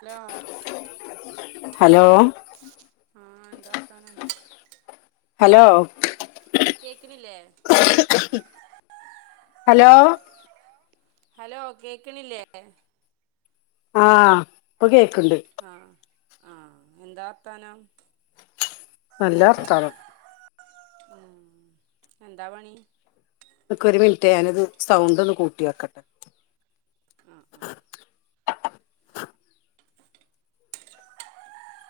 Hello ആഹ് hello എന്താ വർത്താനം ഹലോ കേക്കണില്ലേ ഹലോ ഹലോ കേക്കണില്ലേ ആ ഇപ്പം കേക്കാ ആ ആ എന്താർത്താനം നല്ല വർത്താനം ആ എന്താ പണി നക്ക് ഒരു മിനിറ്റ് ഞാനത് സൗണ്ട് ഒന്ന് കൂട്ടി വക്കട്ടെ ആ ആ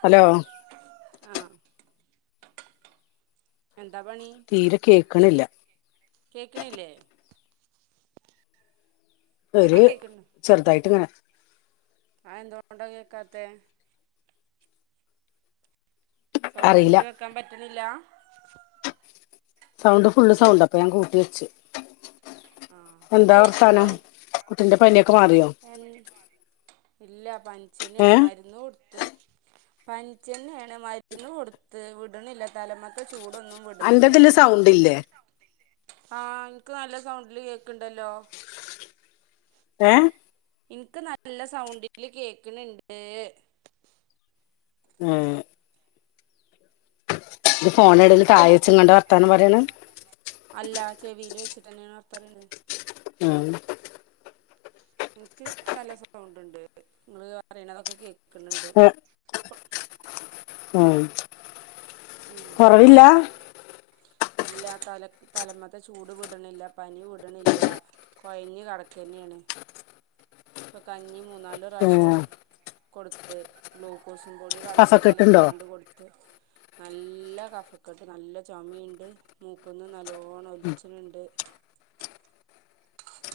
ഹലോ ആഹ് എന്താ പണി തീരെ കേക്കണില്ല കേക്കിണില്ലേ ഇപ്പൊ ഒരു കേക്കണ് ചെറുതായിട്ട് ഇങ്ങനെ അത് എന്തുകൊണ്ടാ കേക്കാതെ സൗണ്ട് കൂട്ടി അറിയില്ല വെക്കാൻ പറ്റിണി ഇല്ല സൗണ്ട് ഫുള്ള് സൗണ്ട് അപ്പൊ ഞാൻ കൂട്ടി വെച്ചു ആഹ് എന്താ വർത്താനം ന്റെ പനി ഒ അ ഇല്ല ഏ പനിച്ചന്നെയാണ് മരുന്ന് കൊടുത്ത് പനിച്ചന്നെയാണ് മരുന്ന് കൊടുത്ത് വിടണില്ല തലമേത്ത അൻ്റേതില് സൗണ്ട് ഇല്ലേ ആ എനക്ക് നല്ല സൗണ്ടില് കേക്കണ് ണ്ടല്ലോ ഏ എനിക്ക് നല്ല സൗണ്ടില് കേക്കണണ്ട് ആ ഇത് ഫോണ് എവിടേലു തായ വെച്ചങ്ങാണ്ട് വർത്താനം പറയണ് അല്ല ചെവിയിൽ വെച്ചിട്ട്ന്നെയ ഉണർത്തറുണ്ട് ഉം എനക്ക് നല്ല സൗണ്ട് ഉണ്ട് നിങ്ങള് പറയണതൊക്കെ കേക്കണണ്ട് ഏ, ഉം. കൊറവില്ല ഇല്ല തല തലമത്ത ചൂട് വിടണില്ല പനി വിടണില്ല കുഴഞ്ഞ് കടക്ക തന്നെയാണ് ഇപ്പൾ കഞ്ഞി മൂന്നാല് ഏ, പ്രാവശ്യം കൊടുത്ത് ഗ്ലൂക്കോസ് പ പൊടി വെള്ളത്തി കഫക്കെട്ടുണ്ടോ കലക്കാണ്ട് കൊടുത്ത് നല്ല കഫക്കട്ട് നല്ല ചുമയുണ്ട് മൂക്കൊന്ന് നല്ലോണം ഒലിച്ചിനുണ്ട്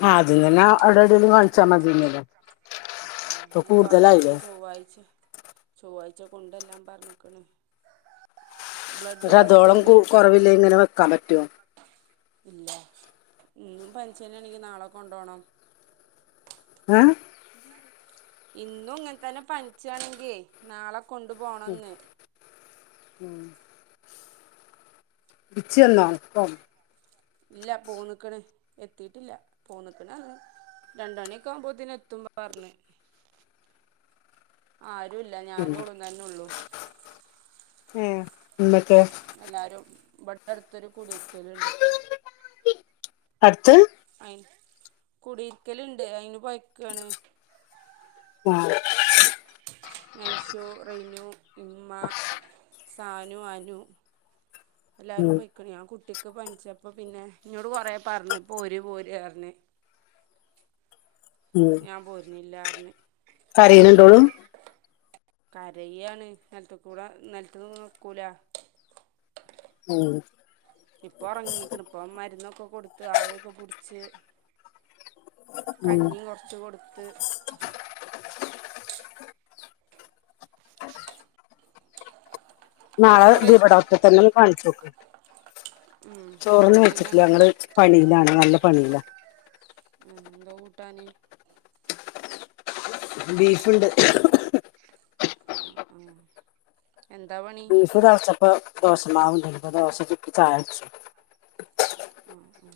ആ് അതിന്നന്നെ അവിടെ എടെലും കളിച്ചാ മതിന്നല്ലേ ഉ കുറവല്ലെങ്കി ചൊവ്വാഴ്ച്ച ചൊവ്വാഴ്ച കൊണ്ട എല്ലാം പറഞ്ഞക്കണ് പക്ഷെ അതോളം കു കുറവില്ല ഇങ്ങനെ വെക്കാൻ പറ്റുവോ ഇല്ല ഇന്നും പനിച്ച തന്ന എണക്ക് നാളെ കൊണ്ട പോോണം ഏ ഇന്നും ഇങ്ങനെ തന്നെ പനിച്ചാണെങ്കി നാളെ കൊണ്ടു പോോണെന്ന് ഉം ഇിച്ചന്നോപ്പം ഇല്ല പോ നിക്കണ എത്തിട്ടില്ല പോ നിക്കണ അത് രണ്ട മണിയക്കെ ആവുമ്പോത്തിെ എത്തുമ്പ പറഞ്ഞ ആര ല്ല ഞാനും ഉള്ളും തന്നെ ഉള്ളൂ ആഹ എല്ലാരും ഇവിടെ അടുത്തൊരു കുടയിരിക്കൽുണ്ട് അടുത്ത കുടരിക്കല ഇണ്ട് അയിന് പോയ്ക്കാണ് ആഹ നൈഷു റെനു ഇമ്മ സാനു അനു എല്ലാരും ഉം പൊക്ക ഞൻട്ട കുട്ടിക്ക് പനിച്ചപ്പ പിന്നെ ഇോട് കൊറ പറഞ്ഞു പോര് പോര് പറഞ്ഞ ഞാൻ പോരുന്നില്ല പിെ കരയ് നണ്ടോളും കരയാണ് നിലത്ത കൂട നിലത്ത നോക്കൂല ആഹ ഇപ്പൊ ഉറങ്ങിക്കണ ഇപ്പ മരുന്നൊക്കെ കൊടുത്ത് ആവിഒക്കെ കുടിച്ച് കഞ്ഞിയും കുറച്ച് കൊടുത്ത് നാളെ ചോറ് ദീപ കഴിച്ചോ ഡോക്ടറെ തന്നെ കാണിച്ചു നോക്കും ഉം ചോറന്ന് കുറവില്ലെങ്കി വെച്ചിട്ടില്ല അങ്ങോട്ട് ഞങ്ങള് പണയിലാണ് നല്ല പണില്ല എന്താ കൂട്ടാന ബീഫ് ഉണ്ട് ആ എന്താ പണി ബീഫ് തിളച്ചപ്പോൾ ദോശ മാവു ഉണ്ടായിരുന്നു ദോശ കൂട്ടി ചായ കുടിച്ചു ആ ഉ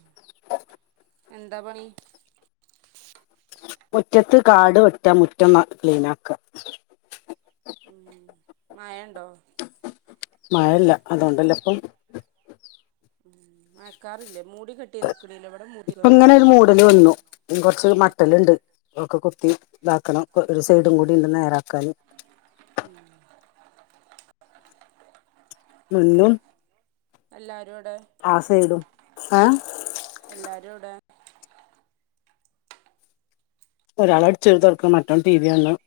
എന്താ പണി മുറ്റത്ത് കാട് വറ്റ മുറ്റം ക്ലീൻ ആാക്ക അ മയണ്ടോ? മഴല്ല. അതോണ്ടല്ലപ്പം ഉം മഴക്കാറില്ലേ മൂ ഇപ്പങ്ങനെ ഒരു മൂടല് വന്നു. ഉം കൊറച്ച് മട്ടല് ണ്ട്. ഒക്കെ കുത്തി ഇതാക്കണം. ഒരു സൈഡും കൂടി ഉണ്ട് നേരാക്കാന്. ഉം മുന്നും എല്ലാരു ആ സയിടും ഏഹ് എല്ലാരും എവിടെ ഒരാൾ അടിച്ചെരിത്തൊട്ക്കാ... മറ്റോൻ ടി വി കാണ് ണ്.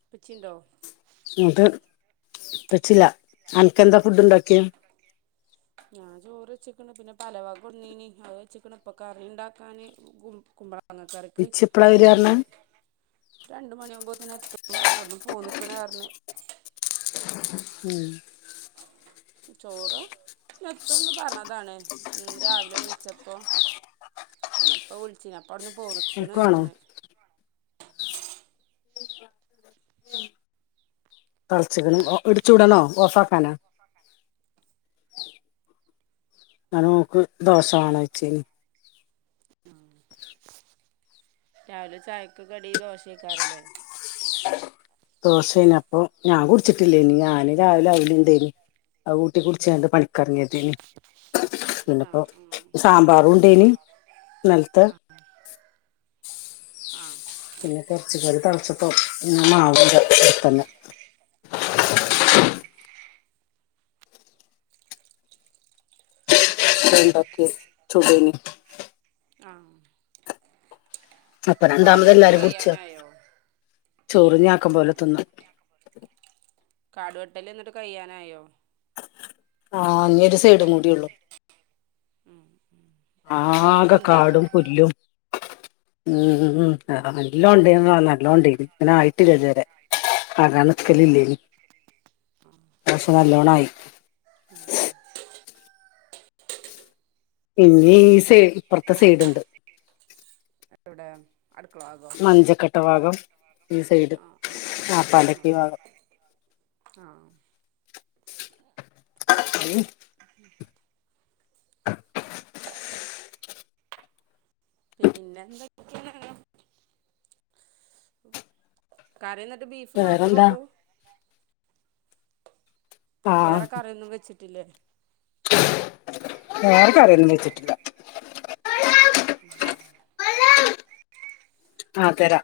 ഇപ്പച്ചിണ്ടോ? ന്നട്ട്... ഇപ്പച്ചില്ല. അനക്കെന്താ ഫുഡ് ണ്ടാക്കിയേ? ഞാൻ ചോറ് വച്ചക്കണ് പിന്നെ പലവാ കുന്നീന് അ വെച്ചക്കണ് ഇപ്പൊ കറിണ്ടാക്കാന് കുമ്പ മാങ്ങ കറിക്ക് ഇച്ച് എപ്പളാ അത് വരാ പറഞ്ഞെ തീമേൽ രണ്ട് മണിയാമ്പോത്തനെ [unintelligible] പോനിക്കണാറിഞ്ഞെ ഉം ചോറോ എത്തുംന്ന് പറഞ്ഞതാണ് രാവിലെ വിളിച്ചപ്പോ പിന്നെപ്പ വിളിച്ചപ്പ പ്പവിടുന്ന് പോന്നിക്ക്ണ് അനക്ക് വേണോ പറഞ്ഞ് [unintelligible] വിടണോ ഓഫാക്കാനോ ഞാന് ഓക്ക് ദോഷവേണച്ചേന് രാവിലെ ചായക്ക് കടി ദോശക്കാറല്ലേ ദോശേന അപ്പൊ ഞാൻ കുടിച്ചിട്ടില്ലേനി ഞാന് രാവിലെ അവലിണ്ടേനി അവ കൂട്ടി കുടിച്ച് പണിക്കറങ്ങത്തേന് പിന്നപ്പോ ആഹ് സാമ്പാറുംണ്ടേനി നിലത്ത് ആഹ് ആഹ് പിന്നെ തെറച്ചിക്കറി തിളച്ചപ്പോ പിന്നെ മാവ് അടുത്തന്നെ ഉം പണ്ടാക്കി ചുടേനി ആഹ് അപ്പൊ കാട് രണ്ടാമത് വെട്ടല് എല്ലാരും കുടിച്ച് കയ്യാനായോ ചൊറിഞ്ഞ് ആക്കം പോലെ തിന്ന് കാടുവെട്ടല് എന്നിട്ട് കഴ്യാനായോ ആഹ് ഇനി ഒരു സൈഡും കൂടിയൊള്ളു ഉം ഉം നല്ലോം ആകെ കാടും പൊന്തിയേക്കുവല്ലോ പുല്ലും ആഹ് ഉം നല്ലോണം ഇണ്ട് നല്ലോണം ഇണ്ട് ഇങ്ങനെ ആയിട്ടില്ല ഇത് വെരെ ആ കാണാൻ ഉം നിൽക്കലില്ലയ്‌നൂ പക്ഷെ നല്ലോണം ആയി ഇനി ഈ സൈഡ് ഇപ്പൊറത്തേ സൈഡുണ്ട് [inaudible] ഭാഗോ മഞ്ചക്കട്ട ഭാഗം ഈ സൈഡ് ആഹ് വാപ്പാന്റെ ആഹ് ക്കെ ആഹ് ഭാഗം ആഹ് [unintelligible] ഉം അ [unintelligible] പിന്നെന്തൊ കറിയ [unintelligible] ബീഫ് മാത്രം വേറെന്താ ഒള്ളൂ വേറെ ക്കറിയൊന്നും വെച്ചിട്ട് ട്ടില്ലേ വേറെക്കറിയൊന്നും വെച്ചിട്ടില്ല ഉം ഉ [unintelligible] ആ തരാ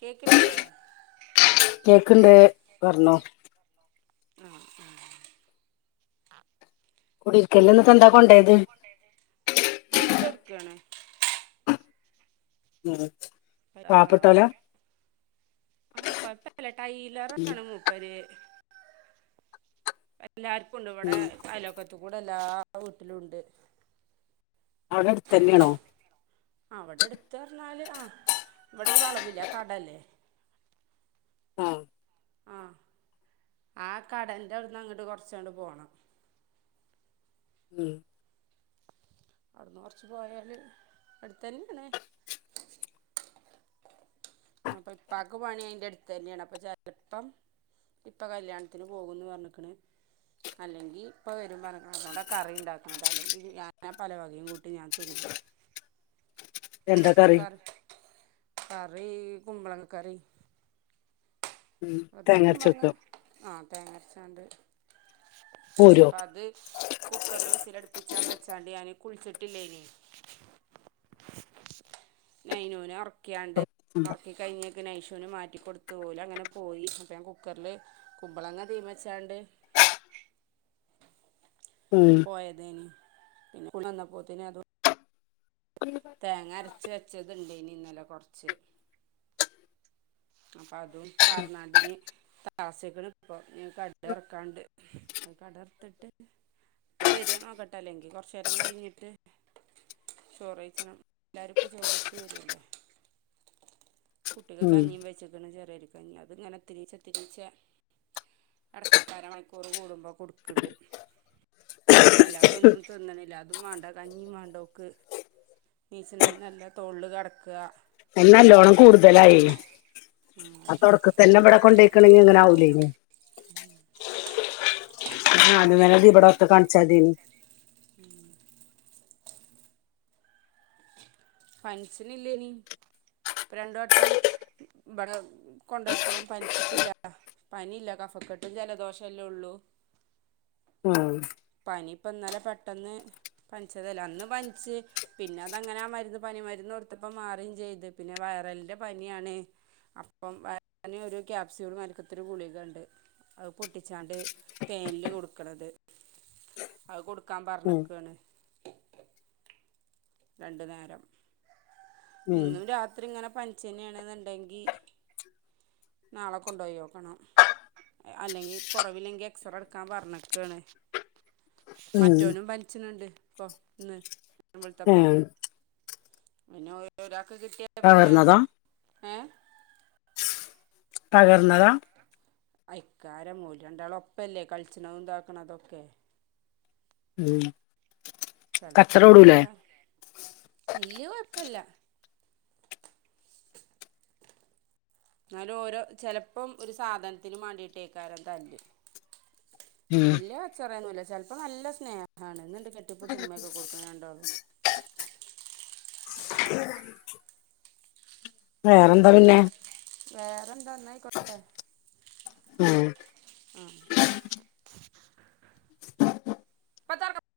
കേക്കിനില്ലേ കേൾക്ക്ണ്ട് പറഞ്ഞോ ആ ആ കുടിയിരിക്കലിന് ന്ന് കണ്ട കൊണ്ടോയത് ക്കാണ് ഉം [unintelligible] ആഹ പാവപ്പെട്ടോല ആഹ കുഴപ്പമില്ല ടൈലർ ആണ് മൂപ്പർ എല്ലാവർക്കും ഉണ്ട് ഇവിടെ ഉം. അയലോക്കത്ത് ഇവിടെ എല്ലാ വീട്ടിലും ഉണ്ട് അവിടെ അടുത്ത് തന്നെയാണോ ആഹ് ഇവിടെരു വളവില്ലേ ആ കടല്ലേ ആഹ ആഹ ആ കടന്റെ അവിടുന്ന് അങ്ങട്ട് കൊറച്ചണ്ട് പോണം ഉം അവിടുന്ന് കുറച്ച് പോയാൽ അടുത്ത് തന്നെയാണ് അപ്പൊ ഇപ്പാക്ക് പണി അയിന്റെ അടുത്ത് തന്നെയാണ് അപ്പൊ ചിലപ്പം ഇപ്പൊ കല്യാണത്തിന് പോകുമെന്ന് പറഞ്ക്ക്ണ് അല്ലെങ്കി ഇപ്പൊ വരും പറഞ് അതുകൊണ്ടാ കറി ഉണ്ടാക്കണത് അല്ലെങ്കി ഞാ ഞൻ പല വകയും കൂട്ടി ഞാൻ തിന്നും എന്താ കറി കറി കുമ്പളങ്ങ കറി വതക്കുമാങ്ങ തേങ്ങരച്ചൊക്കെ ആഹ് തേങ്ങാരച്ചാണ്ട് പോരോ അപ്പ അത് കുക്കർല് വിസിലടിപ് പിച്ചാൻ വെച്ചാണ്ട് ഞാന് കുളിച്ചിട്ടില്ലയ്നി നൈനൂന ഒറക് ക്യാണ്ട് ഒറക്കികഴിഞ് ഗ് നൈശുന് മാറ്റിക്കൊടുത്തു പോലും അങ്ങനെ പോയി അപ്പ ഞാൻ കുക്കറില് കുമ്പളങ്ങ തീം വെച്ചാണ്ട് ഉം പോയതേനി പിന്നെ കൊന്നപ്പോത്തിന് അത് തേങ്ങ അരച്ച് വെച്ചതുണ്ട് ഇനി ഇന്നലെ ക്കൊറച്ച് അപ്പം അതും പറന്നാണ്ട്ഞ്ഞി ത ആസ്യകണ് ഇപ്പോ ഞങ്ങക്ക് അട്ത്തെറക്കാണ്ട് അയ് കടറത്തി [unintelligible] ഇപ്പൊ വരുവേന്ന് നോക്കട്ടെ അല്ലെങ്കി കൊറച്ച് നേരം കയ്ഞ്ഞിട്ട് ചോറ് കയ്ച്ചണം എല്ലാരും ഇപ്പ ചോറ് കയ്ച്ച് വരൂല്ലേ കുട്ടിക്ക് ഉം കഞ്ഞീം വെച്ചേക്ക്ണ് ചെറിയൊര കഞ്ഞി അത്ങ്ങനെ ഇത്തിരീച്ചേ ഇത്തിരീച്ചേ എടക്കെടക്ക് അര മണിക്കൂറ് കൂടുമ്പോ കൊടുക്കണ്ട് അല്ലാതെ ഒന്നും തിന്നണില്ല അത് അതും വേണ്ടാ കഞ്ഞീം വേണ്ടോ ഓക്ക് നീ ഇച്ചി നേരം എന്റെ തൊള്ല് കെടക്ക്ക അയ്ന് നല്ലോണം കൂടുതലായി ആപ്പ അവടൊക്കത്തെല്ല അവട കൊണ്ടേയ്ക്കണെങ്കി ഇങ്ങനാവു ക്‌ളീനിംഗ് ആഹ് അത് വേണേതി ഇവിടെ ഒക്കെ കാണിച്ചാതിയായ്ന്ന് പനിച്ചിനില്ലേനി ഇപ്പ രണ്ട് വട്ടം ബടെ കൊണ്ടോയപ്പളും പനിച്ചിട്ടില്ല പനില്ല കഫക്കെട്ടും ജലദോഷല്ലേ ഒള്ളു ഉം പനി ഇപ്പ ഇന്നലെ പെട്ടന്ന് പനിച്ചതല്ല അന്ന് പനിച്ച് പിന്നെ അതങ്ങന ആ മരുന്ന് പനി മരുന്ന് കൊടുത്തപ്പ മാറിം ചെയ്ത് പിന്നെ വയറലിന്റെ പനിയാണ് അപ്പം വയറ്ന് ഒരു ക്യാപ്സ്യൂൾ മാര്ക്കത്തൊര് ഗുളികണ്ട് അത് പൊട്ടിച്ചാണ്ട് തേൻല് കൊടുക്കണത് അത് കൊടുക്കാൻ ഉം പറഞ്ഞക്കാണ് രണ്ട്നേരം ഉം ഇന്നും രാത്രി ഇങ്ങനെ പനിച്ചന്നെണെന്ന്ണ്ടെങ്കി നാള കൊണ്ടൊയി നോക്കണം അല്ലെങ്കി കൊറവില്ലെങ്കി എക്സറെ എടുക്കാൻ പറഞ്ഞക്കാണ് ഉം മറ്റോനും പൻച്ച്ണ് ണ്ട് ഇപ്പൊ ഇന്ന് തപ്പം ഉം. പിന്നെ ഓരൊരാ ക്ക് കിട്ടിയാ പിന്നെ തകർന്നതാ ഏഹ് പകർന്നതാ അയ്ക്കാര ഓല് രണ്ടാളുഒപ്പല്ലേ കളിച്ചണുംതാക്കണതൊക്കെ ഉം ചെലപ്പ കച്ചറ ഓടൂലേ അങ്ങനെക്ക വല്ല്യ കൊഴപ്പില്ല എന്നാലും ഓരോ ചെലപ്പം ഒരു സാധനത്തിനും മാണ്ടിട്ടയ്ക്കാരം തല്ല് ഉം. വല്ല്യ കച്ചറേന്നുല്ല്യ ചെ ചെൽപ്പം നല്ല സ്നേഹാണ് ഇന്ന്ണ്ട് കെട്ടിപിടിച്ച് ഉമ്മൊക്കെ കൊട്ക്ക്ണു രണ്ടാളും വേറെന്താ പിന്നെ വേറെന്ത്‌ എന്ത ഇന്നാ അയിക്കോട്ടെ. ഉം. ആഹ്.